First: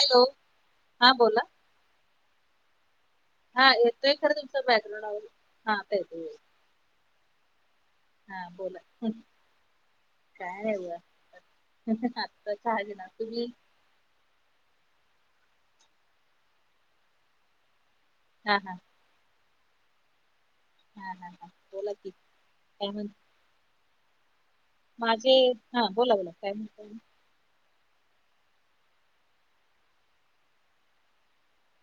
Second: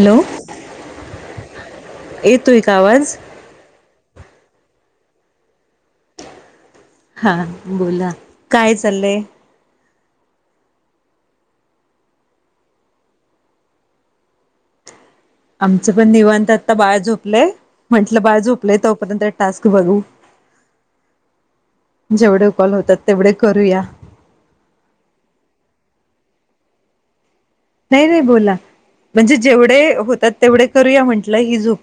Hello हा बोला येतोय का आवाज हा येतोय खरं तुमच बॅकग्राउंड हा येत हा बोला काय हं, चाललंय काय आहेवता काज ना तुझी आमचं पण निवांत आता बाळ झोपलेय म्हंटलं बाळ हा हा झोपले तोपर्यंत टास्क बघू हा हा हा बोला की जेवढे कॉल काय होतात म्हण तेवढे करूया माझे हा बोला बोला काय म्ह नाही नाही बोला म्हणजे जेवढे होतात तेवढे करूया म्हंटलं ही झोप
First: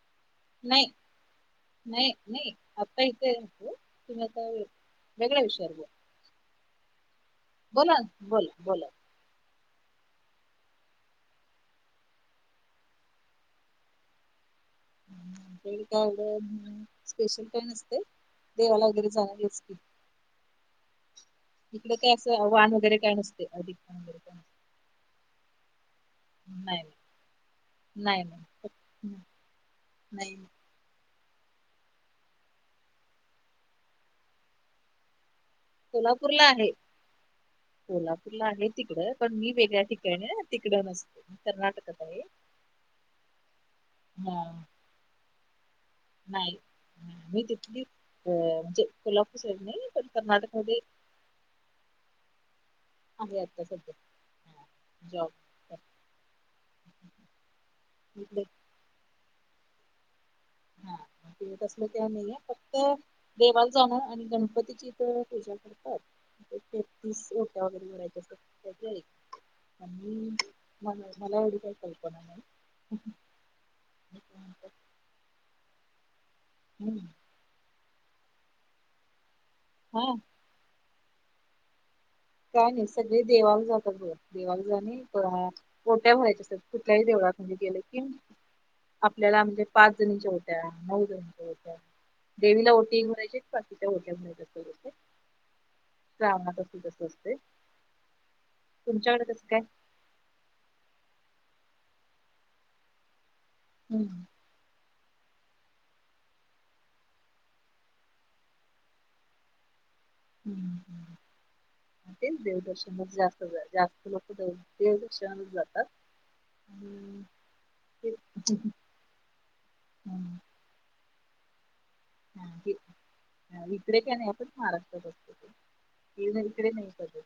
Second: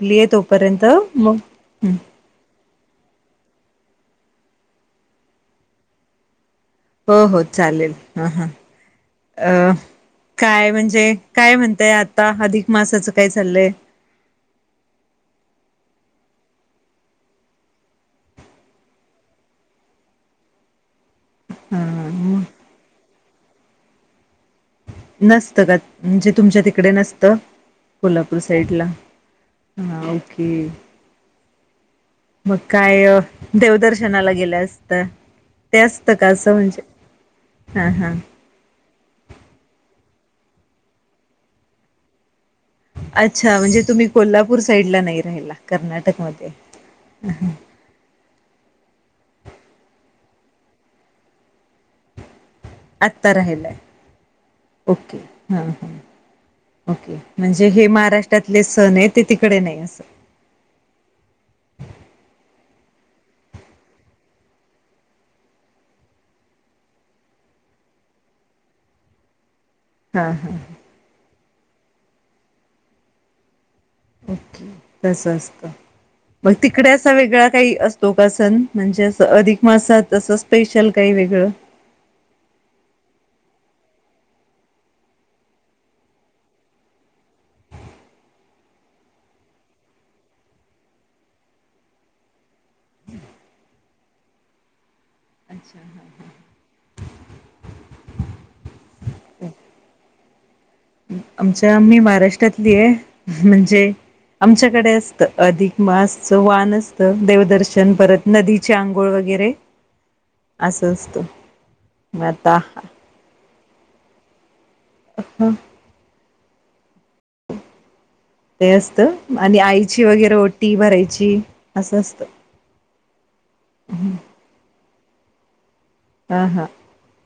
नाही नाही नाही आता इथ त तुम्ही आता वेगळ्या विषयावर ब हो हो चालेल ह हां बोला बोला अ काय म्हणजे काय म्हणतय आता अधिक मासाचं काय चाललंय कालं स्पेशल काय नसते देवाला वगैरे जाणारी असती ह इिकलं काय असं आवहन वगैरे काय नसते अधिकण वगैरे काय नस नसतं का म्हणजे तुमच्या तिकडे नसतं नाही नाही कोल्हापूर साईडला नाही हा नाही नाही. ओके मग काय देवदर्शनाला गेलं असत. सोलापूरला आहे हा हा सोलापूरला आहे तिकड पण मी वेगळ्या ठिका तिकड नसते कर्नाटकात आहे. अच्छा म्हणजे तुम्ही हा कोल्हापूर साईड ला नाही राहिला कर्नाटकमध्ये नाही मी तिथली अ म्हणजे कोल्हापूर साईट नाही पण कर्नाटकमध्ये आहे आत्ता सध्या ओके जॉब ह ह ओके म्हणजे हे तिथले महाराष्ट्रातले सण आहेत. ते तिकडे नाही असं त असलं तेव्हा नाहीे फक्त देवाला जाण आणि गणपतीची तर पूजा करतात तेहतीस ओट्या वगैरे भरायच्या अस आणि हां हां मला मला एवढी काय कल्पना नाही ओके तस असत मग तिकडे हम्म असा वेगळा काही अस तो का सन म्हणजे असं अधिक हा मासात असं स्पेशल काही वेगळं. काय नाही सगळे देवाला जातात बघा देवाला जाणे पण ओट्या भरायच्या असतात कुठल्याही देवा म्हणजे गेलं की आपल्याला म्हणजे पाच जणीच्या ओट्या नऊ जणींच्या ओट्या देवीला ओटी भरायची बाकिच्या ओट्या भरायच्या [inaudible] तुमच्याकडे कसं काय आमच्या आ मही महाराष्ट्रातली आहे. म्हणजे हम्म आमच्याकडे तर अधिक मासच वान असतं देवदर्शन परत नदीचे आंघोळ वगैरे हं असं असतं हं मग तेच आता देवदर्शनध्ये जास्त जास्त लोक दे ते [inaudible] जातात आणि ते ते असत आणि आईची वगैरे ओटी भरायची अस्वस्थ इकडे का नाही आपण महाराष्ट्रात असतो. हा हा इकडे नाही कधी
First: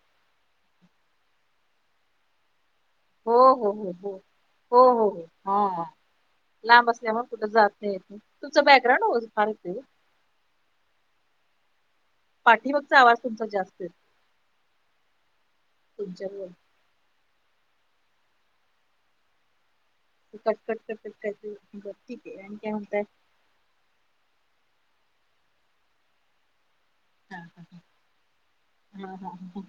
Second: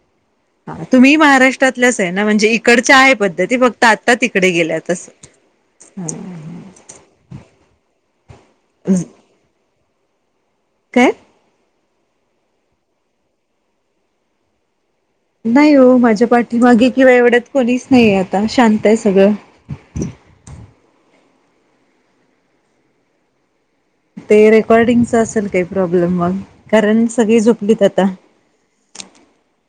हा तुम्ही महाराष्ट्रातल्याच आहे ना म्हणजे इकडच्या आहे हो पद्धती हो फक्त हो हो आता तिकडे गेल्या हो हो तसं हो हां लांब असल्यामुळे कुठं जात नाहीेत तुमचं बॅकग्राऊंड फार काय पाठी मागचा आवाज तुमचा जास्त येतोय नाही हो माझ्या तुमच्याकडून पाठीमागे किंवा एवढ्यात कोणीच नाहीये आता शांत आहे सगळं कट कट कटकटती बर ठिक ये आणि काय म्हणताय ते रेकॉर्डिंगच असेल काही प्रॉब्लेम मग कारण हा सगळी झोपलीत आता हा ह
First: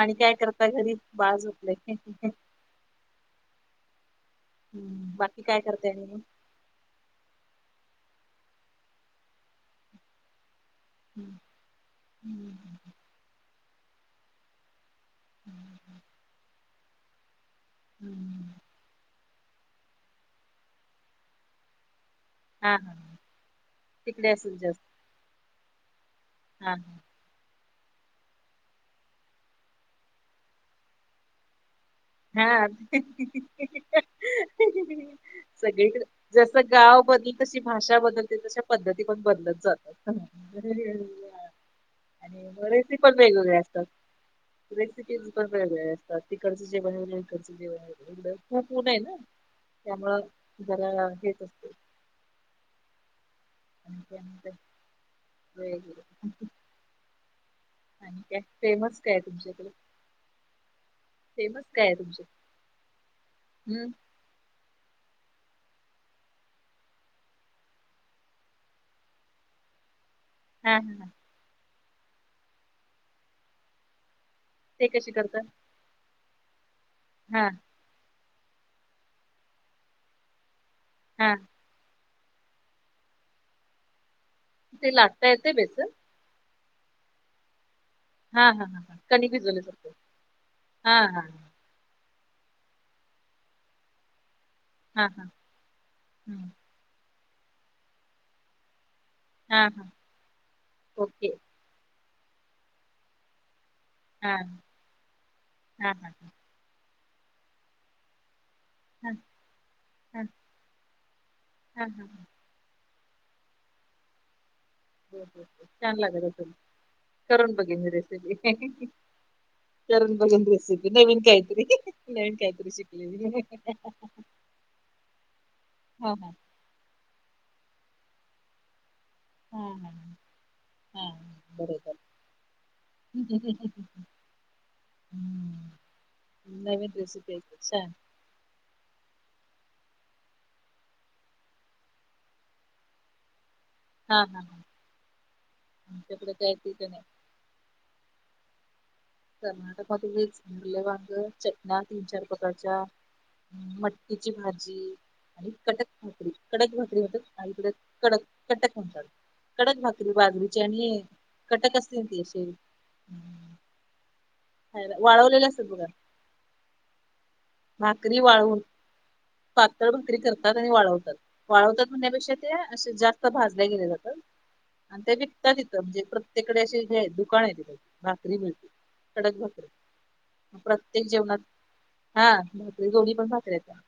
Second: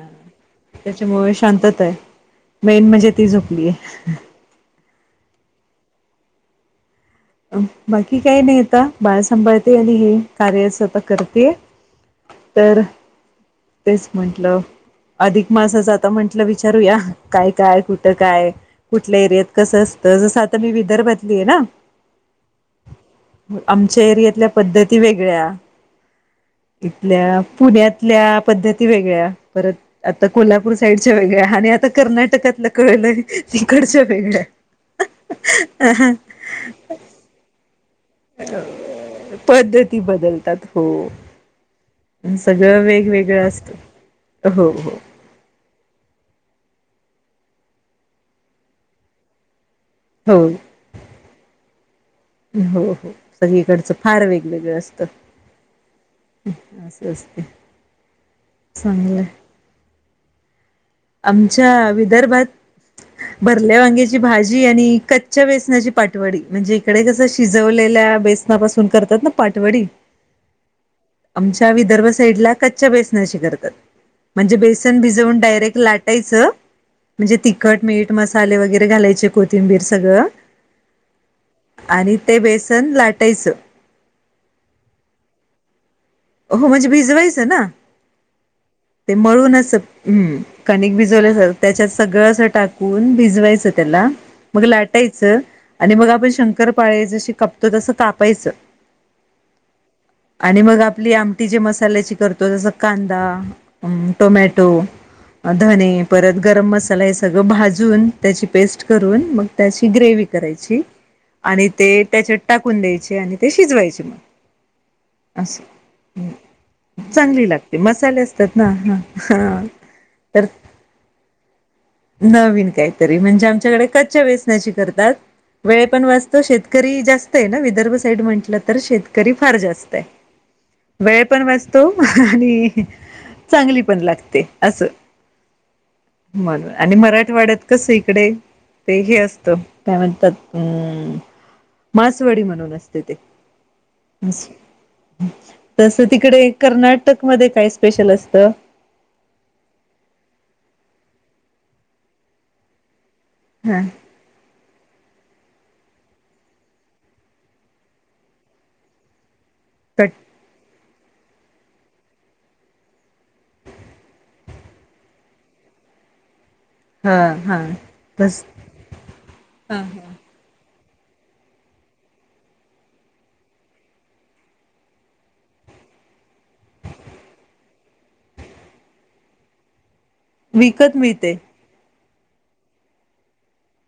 आणि काय करता घरी त्याच्यामुळे बाळ झोपलंय शांतता आहे. काय मेन म्हणजे ती झोपलीय हम्म बाकी काय करताय आणि मग बाकी काही नाही आता बाळ सांभाळते आणि हे कार्याच हम्म. करते हम्म. तर तेच म्हंटलं अधिक मासाच आता म्हंटलं विचारूया काय काय कुठं हम्म. काय कुठल्या एरियात कसं असतं जसं आता मी विदर्भातली आहे ना हा हा आमच्या तिकडे एरियातल्या असेल जास्त. पद्धती वेगळ्या हा इथल्या पुण्यातल्या पद्धती वेगळ्या परत आता कोल्हापूर साईडच्या वेगळ्या आणि आता हा हा. कर्नाटकातलं कळलंय तिकडच्या वेगळ्या सगळीकडे जस गाव बदल तशी भाषा बदलते तशा पद्धती पण बदलत पद्धती जातात बदलतात हो आणि सगळं रेसीपी पण वेगवेगळं वेगवेगळे असतात असतं हो हो रेसिपी पण वेगवेगळे असतात तर तिकडचं जे बनवलं तिकडचं जे बनवं खूप उन आहे ना त्यामुळं हो जरा हेच असतं हो हो सगळीकडचं आणि फार त्यानंतर वेगवेगळं असत वेगवेगळं स्ते आणि काय फेमस कायय तुमच्याकडे फेमस काय आमच्या आहे तुमच्या विदर्भात भरल्या हम्म वांग्याची भाजी आणि क् च्या बेसनाची पाठवडी म्हणजे इकडे कस शिजवलेल्या बेसनापासून करतात ना पाटवडी हम् हम् र्ड क म्हण ब ते कशी करता भिाे ाय म्हणजे हा तिखट मीठ मसाले वगैरे घालायचे कोथिंबीर सगळं हा आणि ते बेसन लाटायचं ते लागता येते बेस हो म्हणजे भिजवायचं ना हा हा हा हा ते कणिक मळूनच भिजवल्यासारखं हम् हा कणिक हा हा भिजवले त्याच्याच सगळं असं टाकून भिजवायचं त्याला मग हा हा लाटायचं आणि मग आपण हम्म शंकर पाळे जशी कापतो तसं कापायचं हा हा आणि मग आपली ओके आमटी ज मसाल्याची करतो जस कांदा हा टोमॅटो धने हा हा हा परत गरम मसाला हे सगळं भाजून त्याची पेस्ट हा हा करून मग त्याची ग्रेव हा करायची आणि हा ते हा. त्याच्यात टाकून द्यायची आणि ते शिजवायचे मग हो हो असं हो छान लाग त चांगली लागते मसाले असतात ना ह ह करून बघेन रेसिपी नवीन काहीतरी नवीन काहीतरी शिकलेली म्हणजे आमच्याकडे कच्च्या वेचण्याची हा वण हा शेतरीस्तर् म्हट तर शेतकरी फार हा हा जास्त हा वेळ पण वाचतो बरोबर आणि हम्म. चांगली पण लागते असं मला नवीन आणि रेसिपी आहे मराठवाड्यात कस छान इकडे ते हे असत काय म्हणतात अं मासवडी म्हणून असते ते हा हा हा तस आमच्याकडे तिकडे काय ते का नाही कर्नाटक मध्ये काय का स्पेशल असतं कर्नाटक मधच मुरले वांग चटना तीन चार प्रकारच्या हा मटकीची भाजी आणि कटक भाकरी कडक भाकरी म्हणतात आणि त कडक कटक म्हणतात कडक कट भाकरी बाजरीची आणि कडक असते ती अे वाळवलेलं अस बुघ हा हा भाकरी बस वाळून हा पातळ भाकरी करतात आणि वाळवून वाळवतात म्हणण्यापेक्षा ते असे जास्त भाजल्या गेले जातात आणि ते विकतात तिथं म्हणजे प्रत्येकडे अे दुकान आहे ति भाकरी मिळते कडक भाकर विकत प्रत्येक मिळते. जेवनात हा दोन्ही पण भाकरी आहेत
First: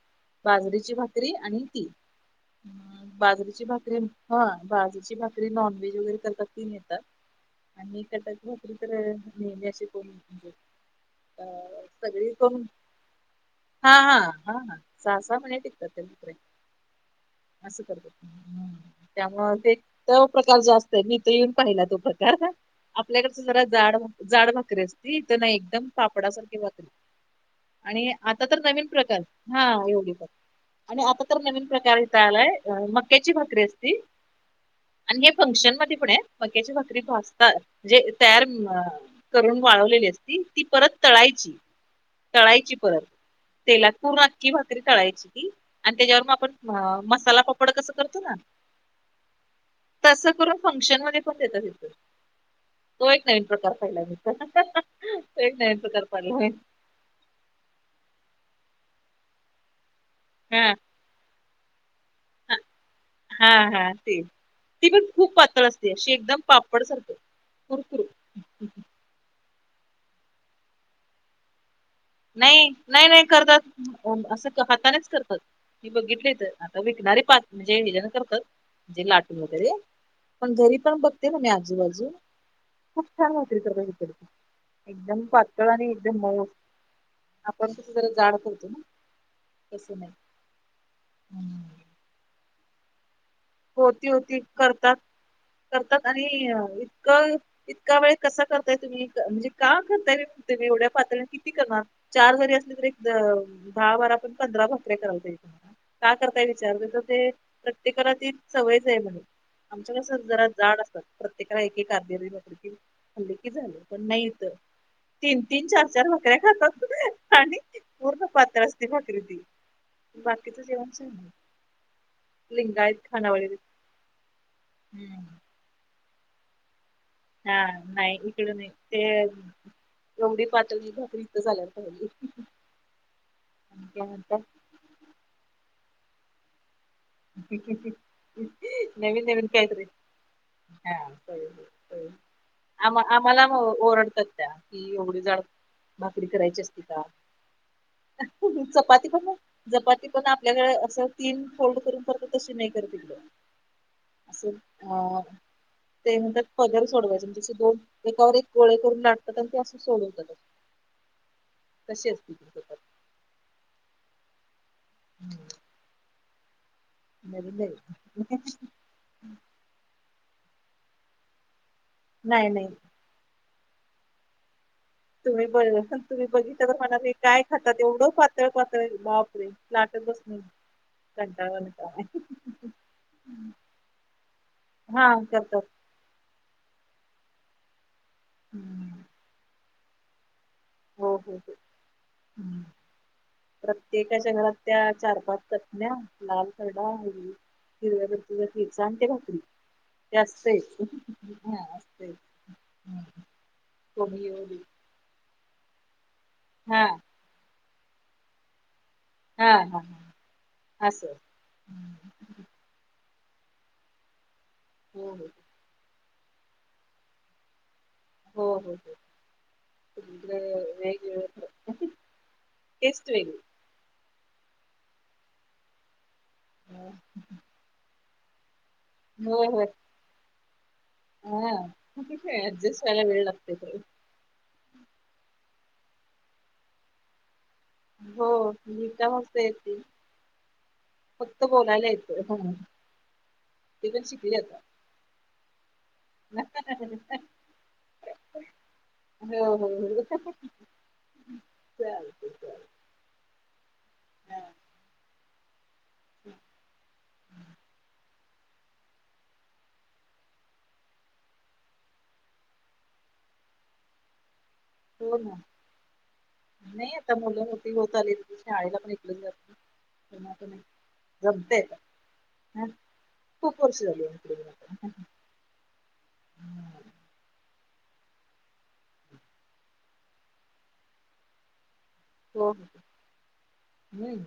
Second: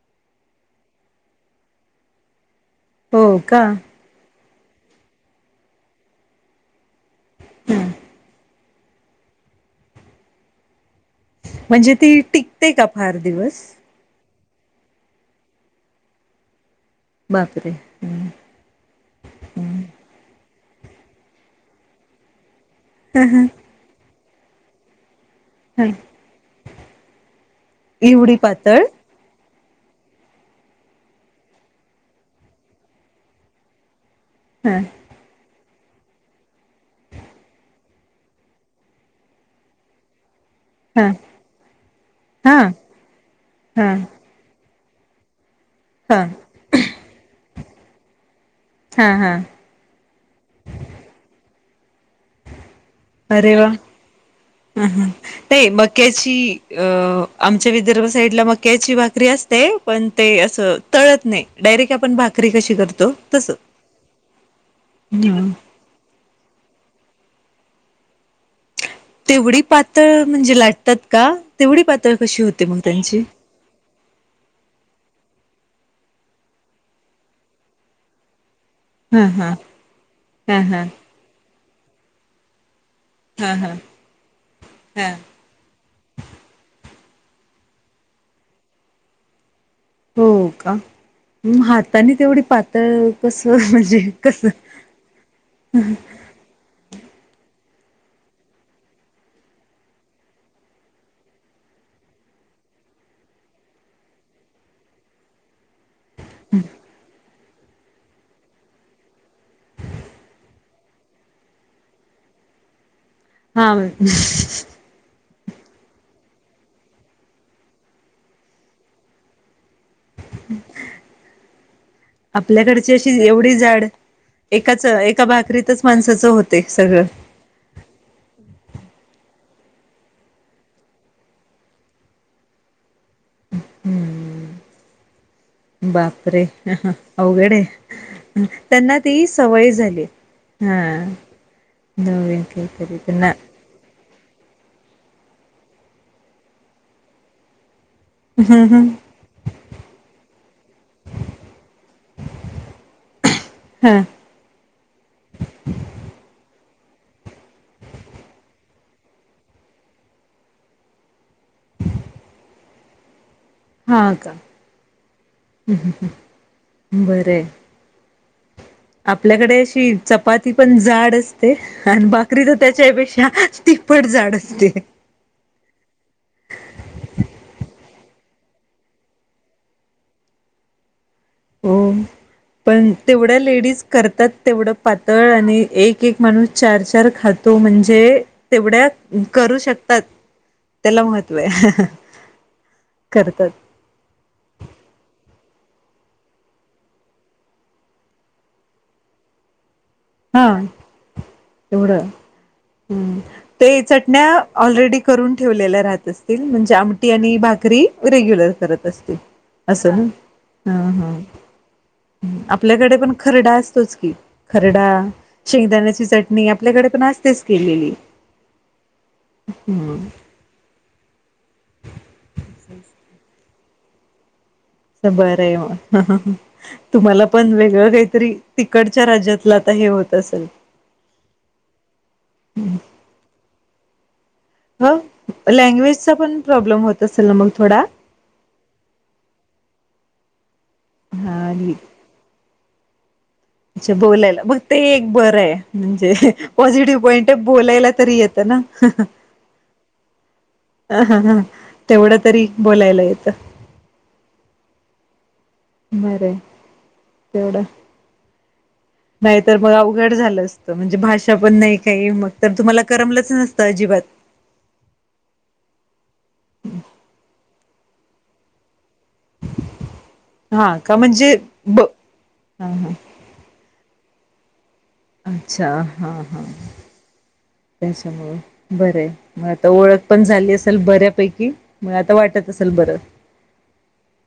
बाजरीची भाकरी आणि ती हो का? बाजरीची भाकरी हा बाजरीची भाकरी नॉनव्हेज वगैरे करतात ती नेतात आणि कडक [unintelligible] तर नेशी कोणी म्हणजे ती टिकते का फार दिवस हा हा हा हा सहा सहा महिने टिकतात ते दु्रे बापरे! असं करत हम्म त्यामुळ ते तर प्रकार जास्त आहेत इथं येऊन पाहिला तो प्रकार आपल्याकडच जरा जाड जाड भाकरी असती ते ना एकदम पापडासारखे बनते आणि एवढी आता तर पातळ? नवीन प्रकार हा एवगी ब आणि आता तर नवीन प्रकार इता आलाय मक्याची भाकरी असती हा आणि हे फंक्शन मध्ये ते पण आहे मक्याची भाकरी भासतात म्हणजे तयार करून वाळवलेली असते ती परत हा तळायची हा. तळायची परत तेलात हा पूर्ण भाकरी तळायची आणि त्याच्यावर हा. म आपण मसाला पापड कस करतो ना हा हा. तस करुन फंक्शन मध्ये पण देतात तो एक [unintelligible] नवीन अरे वा प्रकार पाहिला मी तर. ह ह तो एक नाही नवीन प्रकार मक्याची पाहिला मी अ आमच्या विदर्भ साईडला मक्याची भाकरी असते पण ते हा असं तळत नाही डायरेक्ट आपण भाकरी हा कशी करत हा हा ते ती पण खूप हम्म. पातळ असते अशी एकदम पापड सारखी [unintelligible] तेवढी पातळ म्हणजे लाटतात का तेवढी पा नाही नाही नाही करतात असं हातानेच करतात मी बघितली तर आता विकणारी बात म्हणजे हे जण करतात म्हणजे हा लाटू हा वगैरे पण हा घरी हा पण बघते ना मी आजूबाजू खूप छान हा होते हा तर हा. मऊ पातळ आणि एकदम म आपण किती जरी जाड करतो ना तसं नाही हो का हम्म. हातानी तेवढी पातळ कसं म्हणजे होती होती कसं करतात करतात आणि क इतका वेळ कसा करताय तुम्ही म्हणजे का करताय तुम्ही एवढ्या पातळीने किती करणार चार जरी असले तरी दहा बारा पण पंधरा भाकरी करायच का करताय विचारते तर ते प्रत्येकाला ते सवयच आहे म्हणेून आमच्या कस जरा जाड असतात प्रत्येकाला एक एक अद हा तीन तीन चार चार भाकऱ्या खातात आणि त पूर्ण पात्र असते भाकरी ती बाकी तू जेवच आपल्याकडची अशी एवढी जाड एकाच एका भाकरीतच माणसाच तो होते सगळं हा नाही इकडून ते एवढी पातळ भाकरी इथ झाल्या पाहिली त्यानंतर हम्म बापरे अवघड आहे त्यांना नवीन ती नवीन सवय काहीतरी झाली हा हा नवीन काहीतरी आम त्यांना आम्हाला ओरड कि एवढे जाड भाकरी करायची असती का. चपाती पण चपाती पण आपल्याकडे असं तीन फोल्ड करून त नाही करतील हा अस ते म्हणतात. पदल सोडवायचे त्याचे दोन एकावर एक गोळे करून लाटतात आणि ते असं सोडवतात. कशी असते तुत. [inaudible] बरं न. आपल्याकडे अशी चपाती पण जाड असते आणि बाकरी नाही तर नाही त्याच्यापेक्षा. तिखपट झाड असते. तुम्ही ब तुम्ही पातल पातल वापरे लाट बसून घंटा हो का. पण तेवढ्या लेडीज करतात तेवढं हा पातळ करतात आणि एक एक माणूस चार चार खातो म्हणजे तेवढ्या हम्म. करू शकतात. तेला हो हो महत्व हो आहे. हम्म. करतात प्रत्येकाच्या घरात त्या चार पाच न लाल तडा आहे हिर्या भतीचा आणि ते भाकरी ते हा असतयच हा एवढ असतयच ते कोणी चटण्या येऊ दे ऑलरेडी करून ठेवलेला राहत असतील म्हणजे हा आमटी आणि भाकरी रेग्युलर करत असते. हा हा अस हा ना हा असं हा हम्म. आपल्याकडे पण खरडा असतोच की खरडा हो हो शेंगदाण्याची चटणी आपल्याकडे पण असतेच केलेली. हो हो हम्म हो वेगवेळ. [inaudible] बरं आहे म तुम्हाला पण वेगळं काहीतरी- तिकडच्या होय राज्यातलं होय आता हे होत असेल. हा. मग तिथे ऍडजस्ट व्हायला वेळ लागते खरं. ह लँग्वेजचा पण प्रॉब्लेम होत असेल ना मग थोडा हो मी कास येते फक्त बोलायला येतं ह ह अच्छा बोलायला मग ते एक बरं आहे म्हणजे पॉझिटिव्ह पॉइंट आहे बोलायला तरी येतं ना हो हो ह हा हां तेवढं चालतंय तरी चालतंय. बोलायला येतं बर एवढा नाही तरर मग अवघड झालं असतं म्हणजे भाषा पण नाही काही मग तर तुम्हाला करमलंच नसतं अजिबात [inaudible] हो ना नाही आता मुलं होती होत आली त शाळेला पण इकडे जात तेव्हा आता नाही हा का म्हणजे जमतंय आता. ब हा हा खूप वर्ष झाली इकडे येऊन आता. अच्छा हा हा त्याच्यामुं बर मग आता ओळख पण झाली असेल बऱ्यापैकी मग आता वाटत हो. हो असेल बरं हम्म.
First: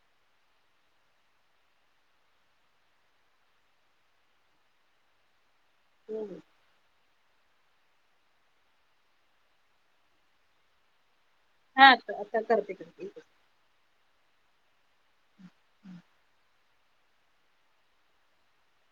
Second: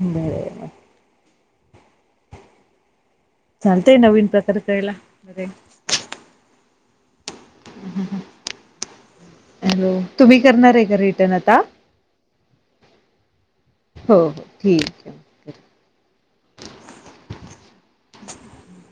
बर ना. चालतय नवीन प्रकार करायला बरे हम्म हॅलो तुम्ही करणार आहे का रिटर्न आता हा कररते कर हो हो ठीक आहे. हम्म. [unintelligible]